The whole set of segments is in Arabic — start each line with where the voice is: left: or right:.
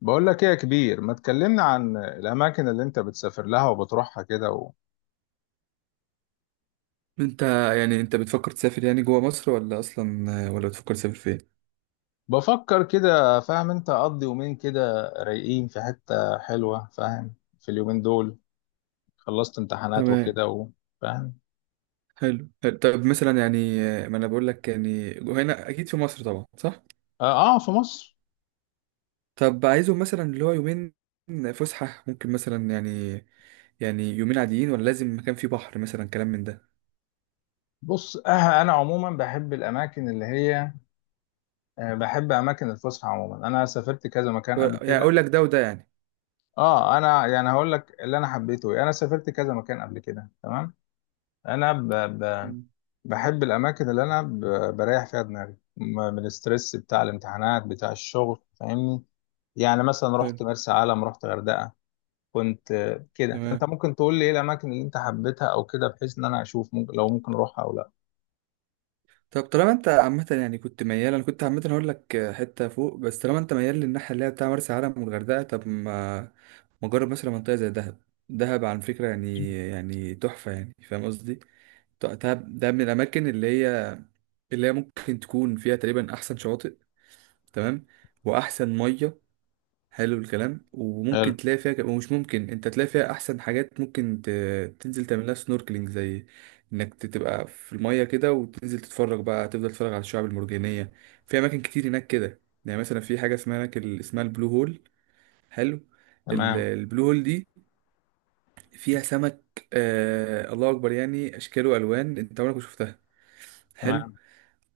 left: بقول لك ايه يا كبير، ما تكلمنا عن الاماكن اللي انت بتسافر لها وبتروحها كده
right: انت يعني انت بتفكر تسافر، يعني جوه مصر، ولا اصلا، ولا بتفكر تسافر فين؟
left: بفكر كده. فاهم؟ انت اقضي يومين كده رايقين في حتة حلوة. فاهم؟ في اليومين دول خلصت امتحانات
right: تمام.
left: وكده فاهم.
right: حلو حلو. طب مثلا يعني، ما انا بقول لك يعني جوه هنا اكيد في مصر طبعا، صح.
left: اه, آه، في مصر.
right: طب عايزهم مثلا اللي هو يومين فسحة، ممكن مثلا يعني يومين عاديين ولا لازم مكان فيه بحر مثلا، كلام من ده.
left: بص، آه انا عموما بحب الاماكن اللي هي آه، بحب اماكن الفسحة. عموما انا سافرت كذا مكان قبل
right: يعني
left: كده.
right: اقول لك ده وده يعني.
left: اه، انا يعني هقول لك اللي انا حبيته إيه. انا سافرت كذا مكان قبل كده، تمام. انا ب... ب...
right: مم.
left: بحب الأماكن اللي أنا بريح فيها دماغي من الستريس بتاع الامتحانات، بتاع الشغل. فاهمني؟ يعني مثلا رحت
right: حلو.
left: مرسى علم، رحت غردقة. كنت آه، كده. فأنت
right: تمام.
left: ممكن تقول لي إيه الأماكن اللي أنت حبيتها أو كده، بحيث إن أنا أشوف ممكن لو ممكن أروحها أو لا.
right: طب طالما انت عامة يعني كنت ميال، انا كنت عامة هقول لك حتة فوق، بس طالما انت ميال للناحية اللي هي بتاع مرسى علم والغردقة، طب ما جرب مثلا منطقة زي دهب. دهب على فكرة يعني تحفة يعني، فاهم قصدي؟ دهب ده من الأماكن اللي هي ممكن تكون فيها تقريبا أحسن شواطئ، تمام، وأحسن مية. حلو الكلام.
left: حلو.
right: وممكن تلاقي فيها ومش، ممكن انت تلاقي فيها احسن حاجات، ممكن ت... تنزل تعملها سنوركلينج، زي انك تبقى في المية كده، وتنزل تتفرج بقى، تفضل تتفرج على الشعاب المرجانية. في اماكن كتير هناك كده، يعني مثلا في حاجة اسمها هناك، اسمها البلو هول. حلو.
left: تمام.
right: البلو هول دي فيها سمك، الله اكبر، يعني اشكال والوان انت عمرك ما شفتها. حلو.
left: تمام.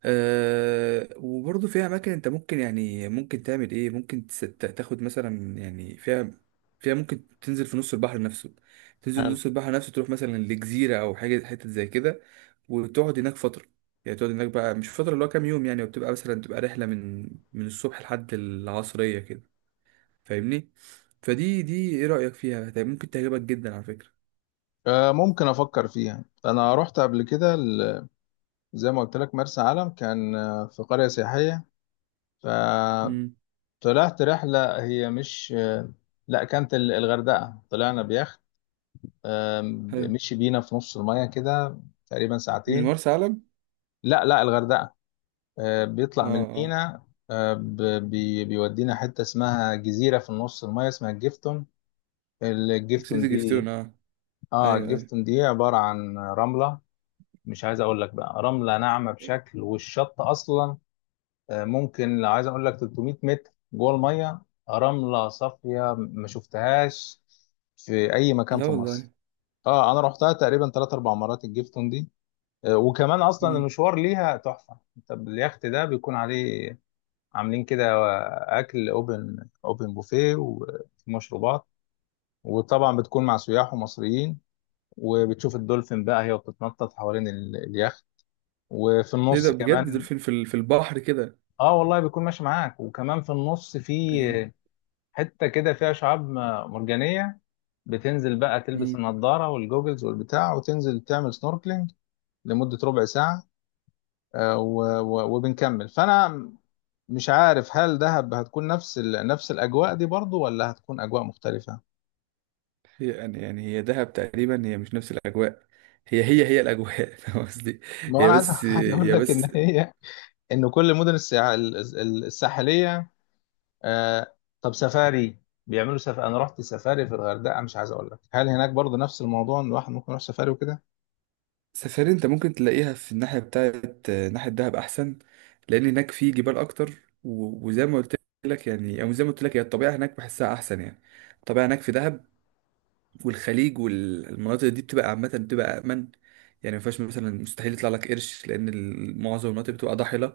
right: وبرضه فيها أماكن أنت ممكن، يعني ممكن تعمل إيه، ممكن تاخد مثلا يعني، فيها ممكن تنزل في نص البحر نفسه، تنزل
left: حلو.
right: نص البحر نفسه، تروح مثلا لجزيرة أو حاجة حتة زي كده، وتقعد هناك فترة. يعني تقعد هناك بقى، مش فترة، اللي هو كام يوم يعني، وبتبقى مثلا تبقى رحلة من الصبح لحد العصرية كده، فاهمني؟ دي إيه رأيك فيها؟ طيب ممكن تعجبك جدا على فكرة.
left: آه، ممكن أفكر فيها. أنا رحت قبل كده زي ما قلت لك مرسى علم، كان آه، في قرية سياحية
right: امم
left: فطلعت رحلة. هي مش لا، كانت الغردقة. طلعنا بيخت،
right: حلو.
left: مشي بينا في نص المية كده تقريبا
right: من
left: ساعتين.
right: مرسى علم؟
left: لا لا، الغردقة. آه،
right: اه
left: بيطلع من
right: اه.
left: المينا. آه، ب- بيودينا حتة اسمها جزيرة في النص المية، اسمها الجيفتون.
right: نسيت
left: الجيفتون
right: جفتون،
left: دي،
right: اه.
left: اه
right: ايوه ايوه.
left: الجيفتون دي عبارة عن رملة. مش عايز اقول لك، بقى رملة ناعمة بشكل. والشط اصلا آه، ممكن لو عايز اقول لك 300 متر جوه المية. رملة صافية ما شفتهاش في اي مكان
right: لا
left: في مصر.
right: والله.
left: اه، انا رحتها تقريبا 3 4 مرات الجيفتون دي. وكمان اصلا
right: مم.
left: المشوار ليها تحفه. انت اليخت ده بيكون عليه عاملين كده اكل، اوبن بوفيه، ومشروبات. وطبعا بتكون مع سياح ومصريين، وبتشوف الدولفين بقى هي بتتنطط حوالين اليخت. وفي
right: ايه ده،
left: النص
right: بجد
left: كمان،
right: دولفين في في البحر كده؟
left: اه والله بيكون ماشي معاك. وكمان في النص في
right: مم.
left: حته كده فيها شعاب مرجانيه. بتنزل بقى تلبس
right: مم.
left: النضاره والجوجلز والبتاع، وتنزل تعمل سنوركلينج لمده ربع ساعه. آه، و- و- وبنكمل. فانا مش عارف هل دهب هتكون نفس نفس الاجواء دي برضو، ولا هتكون اجواء مختلفه.
right: هي يعني هي دهب تقريبا هي مش نفس الاجواء. هي الاجواء فاهم قصدي.
left: ما هو
right: هي
left: انا عايز،
right: بس.
left: عايز اقول
right: هي
left: لك
right: بس.
left: ان هي، ان كل الساحليه، آه... طب سفاري، انا رحت سفاري في الغردقه، مش عايز اقول لك هل هناك برضو نفس الموضوع، ان الواحد ممكن يروح سفاري وكده.
right: سفاري انت ممكن تلاقيها في الناحيه بتاعت ناحيه دهب احسن، لان هناك في جبال اكتر. وزي ما قلت لك، يعني، او زي ما قلت لك، هي الطبيعه هناك بحسها احسن يعني. الطبيعه هناك في دهب، والخليج والمناطق دي بتبقى عامة، بتبقى أأمن. يعني ما فيهاش مثلا، مستحيل يطلع لك قرش، لأن معظم المناطق بتبقى ضاحلة.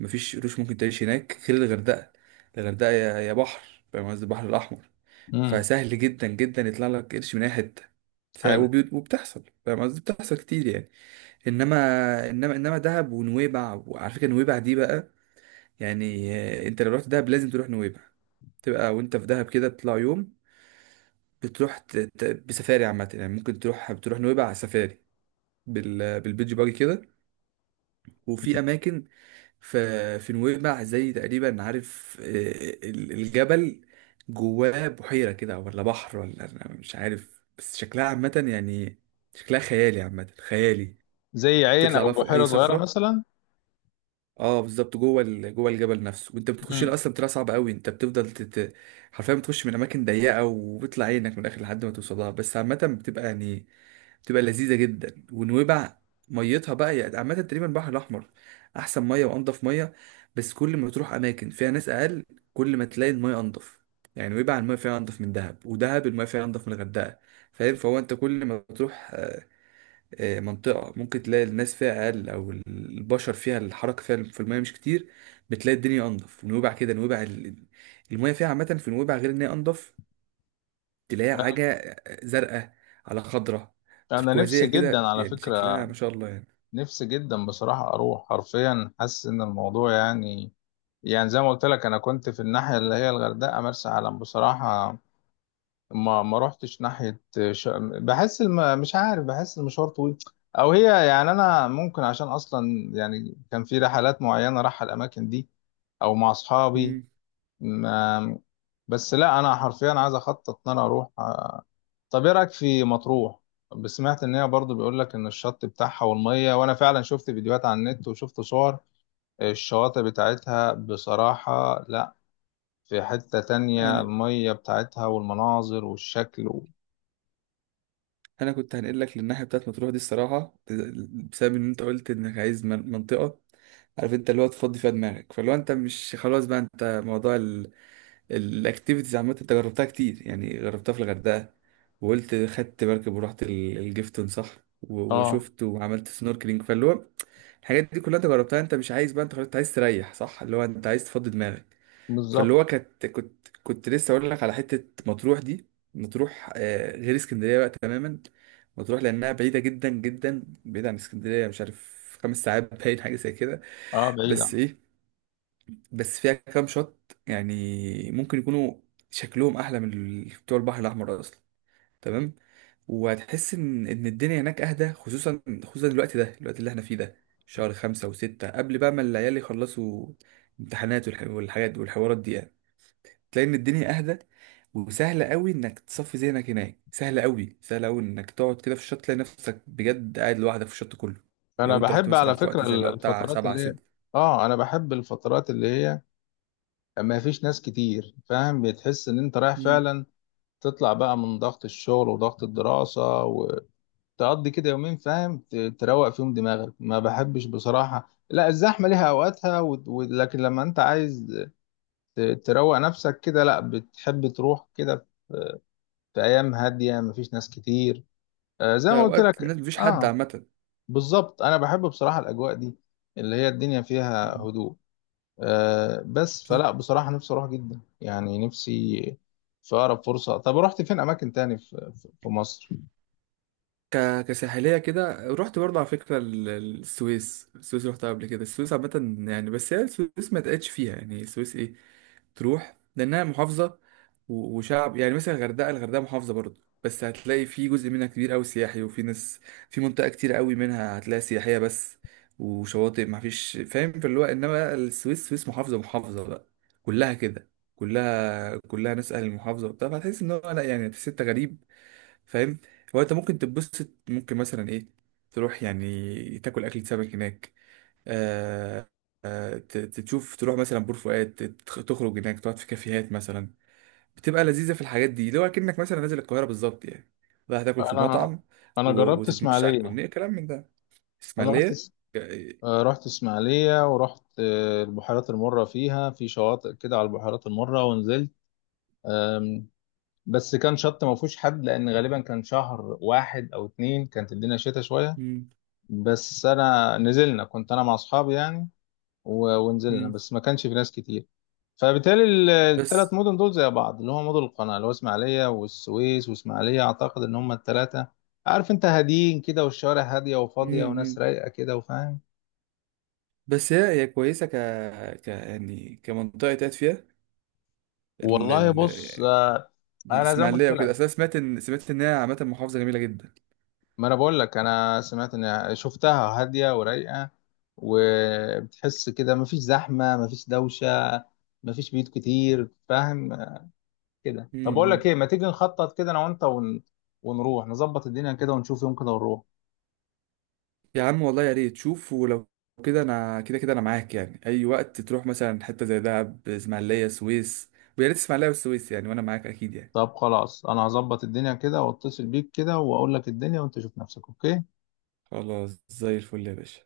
right: مفيش قروش، ممكن تعيش هناك غير الغردقة. الغردقة يا بحر، فاهم قصدي، البحر الأحمر.
left: امم.
right: فسهل جدا جدا يطلع لك قرش من أي حتة.
left: حلو.
right: وبتحصل، فاهم قصدي، بتحصل كتير يعني. إنما، إنما دهب ونويبع. وعلى فكرة نويبع دي بقى يعني، أنت لو رحت دهب لازم تروح نويبع. تبقى وأنت في دهب كده، تطلع يوم بتروح بسفاري عامة يعني، ممكن تروح، بتروح نويبع على سفاري، بالبيتش باجي كده. وفي أماكن في نويبع، زي تقريبا، عارف، الجبل جواه بحيرة كده ولا بحر، ولا أنا مش عارف، بس شكلها عامة يعني، شكلها خيالي، عامة خيالي.
left: زي عين
right: تطلع
left: او
right: بقى فوق أي
left: بحيره صغيره
right: صخرة.
left: مثلا.
right: اه بالظبط، جوه جوه الجبل نفسه. وانت بتخش له
left: امم.
right: اصلا بتبقى صعب قوي، انت بتفضل تت... حرفيا بتخش من اماكن ضيقه، وبيطلع عينك من الاخر لحد ما توصلها، بس عامه بتبقى يعني، تبقى لذيذه جدا. ونويبع ميتها بقى يعني، عامه تقريبا البحر الاحمر احسن ميه وانضف ميه. بس كل ما تروح اماكن فيها ناس اقل، كل ما تلاقي الميه انضف. يعني نويبع الميه فيها انضف من دهب، ودهب الميه فيها انضف من الغردقه. فاهم، فهو انت كل ما تروح، منطقه ممكن تلاقي الناس فيها اقل، او البشر فيها الحركه فيها في الميه مش كتير، بتلاقي الدنيا انضف. ونويبع كده، نويبع الميه فيها عامه، في نويبع غير ان هي انضف، تلاقي حاجة زرقاء على خضرة،
left: انا نفسي
right: تركوازية
left: جدا
right: كده
left: على
right: يعني،
left: فكره.
right: شكلها ما شاء الله يعني.
left: نفسي جدا بصراحة أروح. حرفيا حاسس إن الموضوع يعني، يعني زي ما قلت لك أنا كنت في الناحية اللي هي الغردقة، مرسى علم. بصراحة ما رحتش ناحية ش... بحس مش عارف، بحس المشوار طويل. أو هي يعني، أنا ممكن عشان أصلا يعني كان في رحلات معينة رايحة الأماكن دي، أو مع أصحابي.
right: مم.
left: ما... بس لا، أنا حرفيا عايز أخطط إن أنا أروح. طب ايه رايك في مطروح؟ بس سمعت ان هي برضو بيقول لك ان الشط بتاعها والميه. وانا فعلا شفت فيديوهات على النت وشفت صور الشواطئ بتاعتها. بصراحه لا، في حته تانية
right: أنا،
left: الميه بتاعتها والمناظر والشكل
right: أنا كنت هنقل لك للناحية بتاعت مطروح دي الصراحة، بسبب إن أنت قلت إنك عايز منطقة، عارف أنت اللي هو تفضي فيها دماغك. فلو أنت مش خلاص بقى، أنت موضوع الأكتيفيتيز عامة أنت جربتها كتير يعني، جربتها في الغردقة، وقلت خدت مركب ورحت الجيفتون، صح.
left: اه
right: وشفت وعملت سنوركلينج، فاللي هو الحاجات دي كلها انت جربتها، انت مش عايز بقى، انت خلاص انت عايز تريح، صح، اللي هو انت عايز تفضي دماغك. فاللي
left: بالظبط.
right: هو كانت، كنت لسه اقول لك على حته، مطروح دي. مطروح غير اسكندريه بقى تماما. مطروح لانها بعيده جدا، جدا بعيده عن اسكندريه، مش عارف، 5 ساعات باين حاجه زي كده.
left: اه
right: بس
left: بعيده.
right: ايه، بس فيها كام شط يعني ممكن يكونوا شكلهم احلى من بتوع البحر الاحمر اصلا، تمام. وهتحس ان ان الدنيا هناك اهدى، خصوصا، خصوصا الوقت ده، الوقت اللي احنا فيه ده، شهر خمسة وستة، قبل بقى ما العيال يخلصوا امتحانات، والحاجات والحوارات دي يعني. تلاقي ان الدنيا اهدى، وسهل قوي انك تصفي ذهنك هناك، سهل قوي، سهل قوي انك تقعد كده في الشط، تلاقي نفسك بجد قاعد لوحدك في الشط كله.
left: انا
right: لو انت رحت
left: بحب
right: مثلا
left: على
right: في
left: فكره
right: وقت زي اللي هو بتاع
left: الفترات
right: سبعة
left: اللي هي،
right: ستة.
left: اه انا بحب الفترات اللي هي ما فيش ناس كتير. فاهم؟ بتحس ان انت رايح
right: مم.
left: فعلا تطلع بقى من ضغط الشغل وضغط الدراسه، تقضي كده يومين فاهم تروق فيهم دماغك. ما بحبش بصراحة، لا، الزحمة ليها أوقاتها لكن لما أنت عايز ت- تروق نفسك كده، لا، بتحب تروح كده في أيام هادية مفيش ناس كتير. آه زي ما قلت
right: فأوقات
left: لك،
right: الناس مفيش حد
left: آه
right: عامة.
left: بالظبط، أنا بحب بصراحة الأجواء دي اللي هي الدنيا فيها
right: مم.
left: هدوء. آه، بس
right: صح.
left: فلا بصراحة نفسي أروح جدا. يعني نفسي في أقرب فرصة. طب رحت فين أماكن تاني في في مصر؟
right: كساحلية كده، رحت برضه على فكرة السويس. السويس رحتها قبل كده. السويس عامة يعني، بس هي السويس ما تقعدش فيها يعني. السويس ايه، تروح لأنها محافظة، و... وشعب. يعني مثلا الغردقة، الغردقة محافظة برضه، بس هتلاقي في جزء منها كبير أوي سياحي وفي ناس، في منطقة كتير أوي منها هتلاقي سياحية بس، وشواطئ، ما فيش فاهم في اللي هو. إنما بقى السويس، محافظة، محافظة بقى كلها كده، كلها ناس أهل المحافظة وبتاع. فهتحس إن هو لأ، يعني تحس أنت غريب، فاهم. هو انت ممكن تتبسط، ممكن مثلا ايه، تروح يعني تاكل اكلة سمك هناك، آه تشوف، تروح مثلا بور فؤاد، تخرج هناك، تقعد في كافيهات مثلا. بتبقى لذيذة في الحاجات دي، لو اكنك مثلا نازل القاهرة بالظبط يعني، رايح تاكل في
left: أنا،
right: مطعم،
left: أنا
right: و-
left: جربت
right: وتتمشى على
left: إسماعيلية.
right: الكورنيش، كلام من ده.
left: أنا رحت
right: اسماعيلية. آه،
left: آه، رحت اسماعيلية، ورحت آه، البحيرات المرة. فيها في شواطئ كده على البحيرات المرة، ونزلت آم، بس كان شط ما فيهوش حد، لأن غالبا كان شهر واحد أو اتنين، كانت الدنيا شتا شوية.
right: مم،
left: بس أنا نزلنا، كنت أنا مع أصحابي يعني، و- ونزلنا
right: مم.
left: بس ما كانش في ناس كتير. فبالتالي التلات
right: بس.
left: مدن دول زي بعض، اللي هو مدن القناة، اللي هو اسماعيلية والسويس واسماعيلية، أعتقد إن هما التلاتة. عارف أنت، هاديين كده، والشوارع هادية
right: مم،
left: وفاضية، وناس
right: مم.
left: رايقة كده وفاهم.
right: بس هي كويسة، ك يعني، كمنطقة تقعد فيها.
left: والله بص آه، انا زي ما قلت
right: الاسماعيليه وكده،
left: لك،
right: اصل انا سمعت ان هي عامه محافظه جميله جدا.
left: ما انا بقول لك انا سمعت، ان شفتها هاديه ورايقه، وبتحس كده مفيش زحمه، مفيش دوشه، مفيش بيوت كتير. فاهم كده؟ طب اقول لك
right: امم
left: ايه، ما تيجي نخطط كده انا وانت ونروح نظبط الدنيا كده، ونشوف يوم كده ونروح.
right: يا عم والله يا ريت. شوف ولو كده، انا كده انا معاك يعني، اي وقت تروح مثلا حته زي دهب، اسماعيليه، سويس، ويا ريت اسماعيليه والسويس يعني، وانا معاك اكيد يعني.
left: طب خلاص، انا هظبط الدنيا كده واتصل بيك كده، واقول لك الدنيا وانت شوف نفسك. اوكي؟
right: خلاص، زي الفل يا باشا.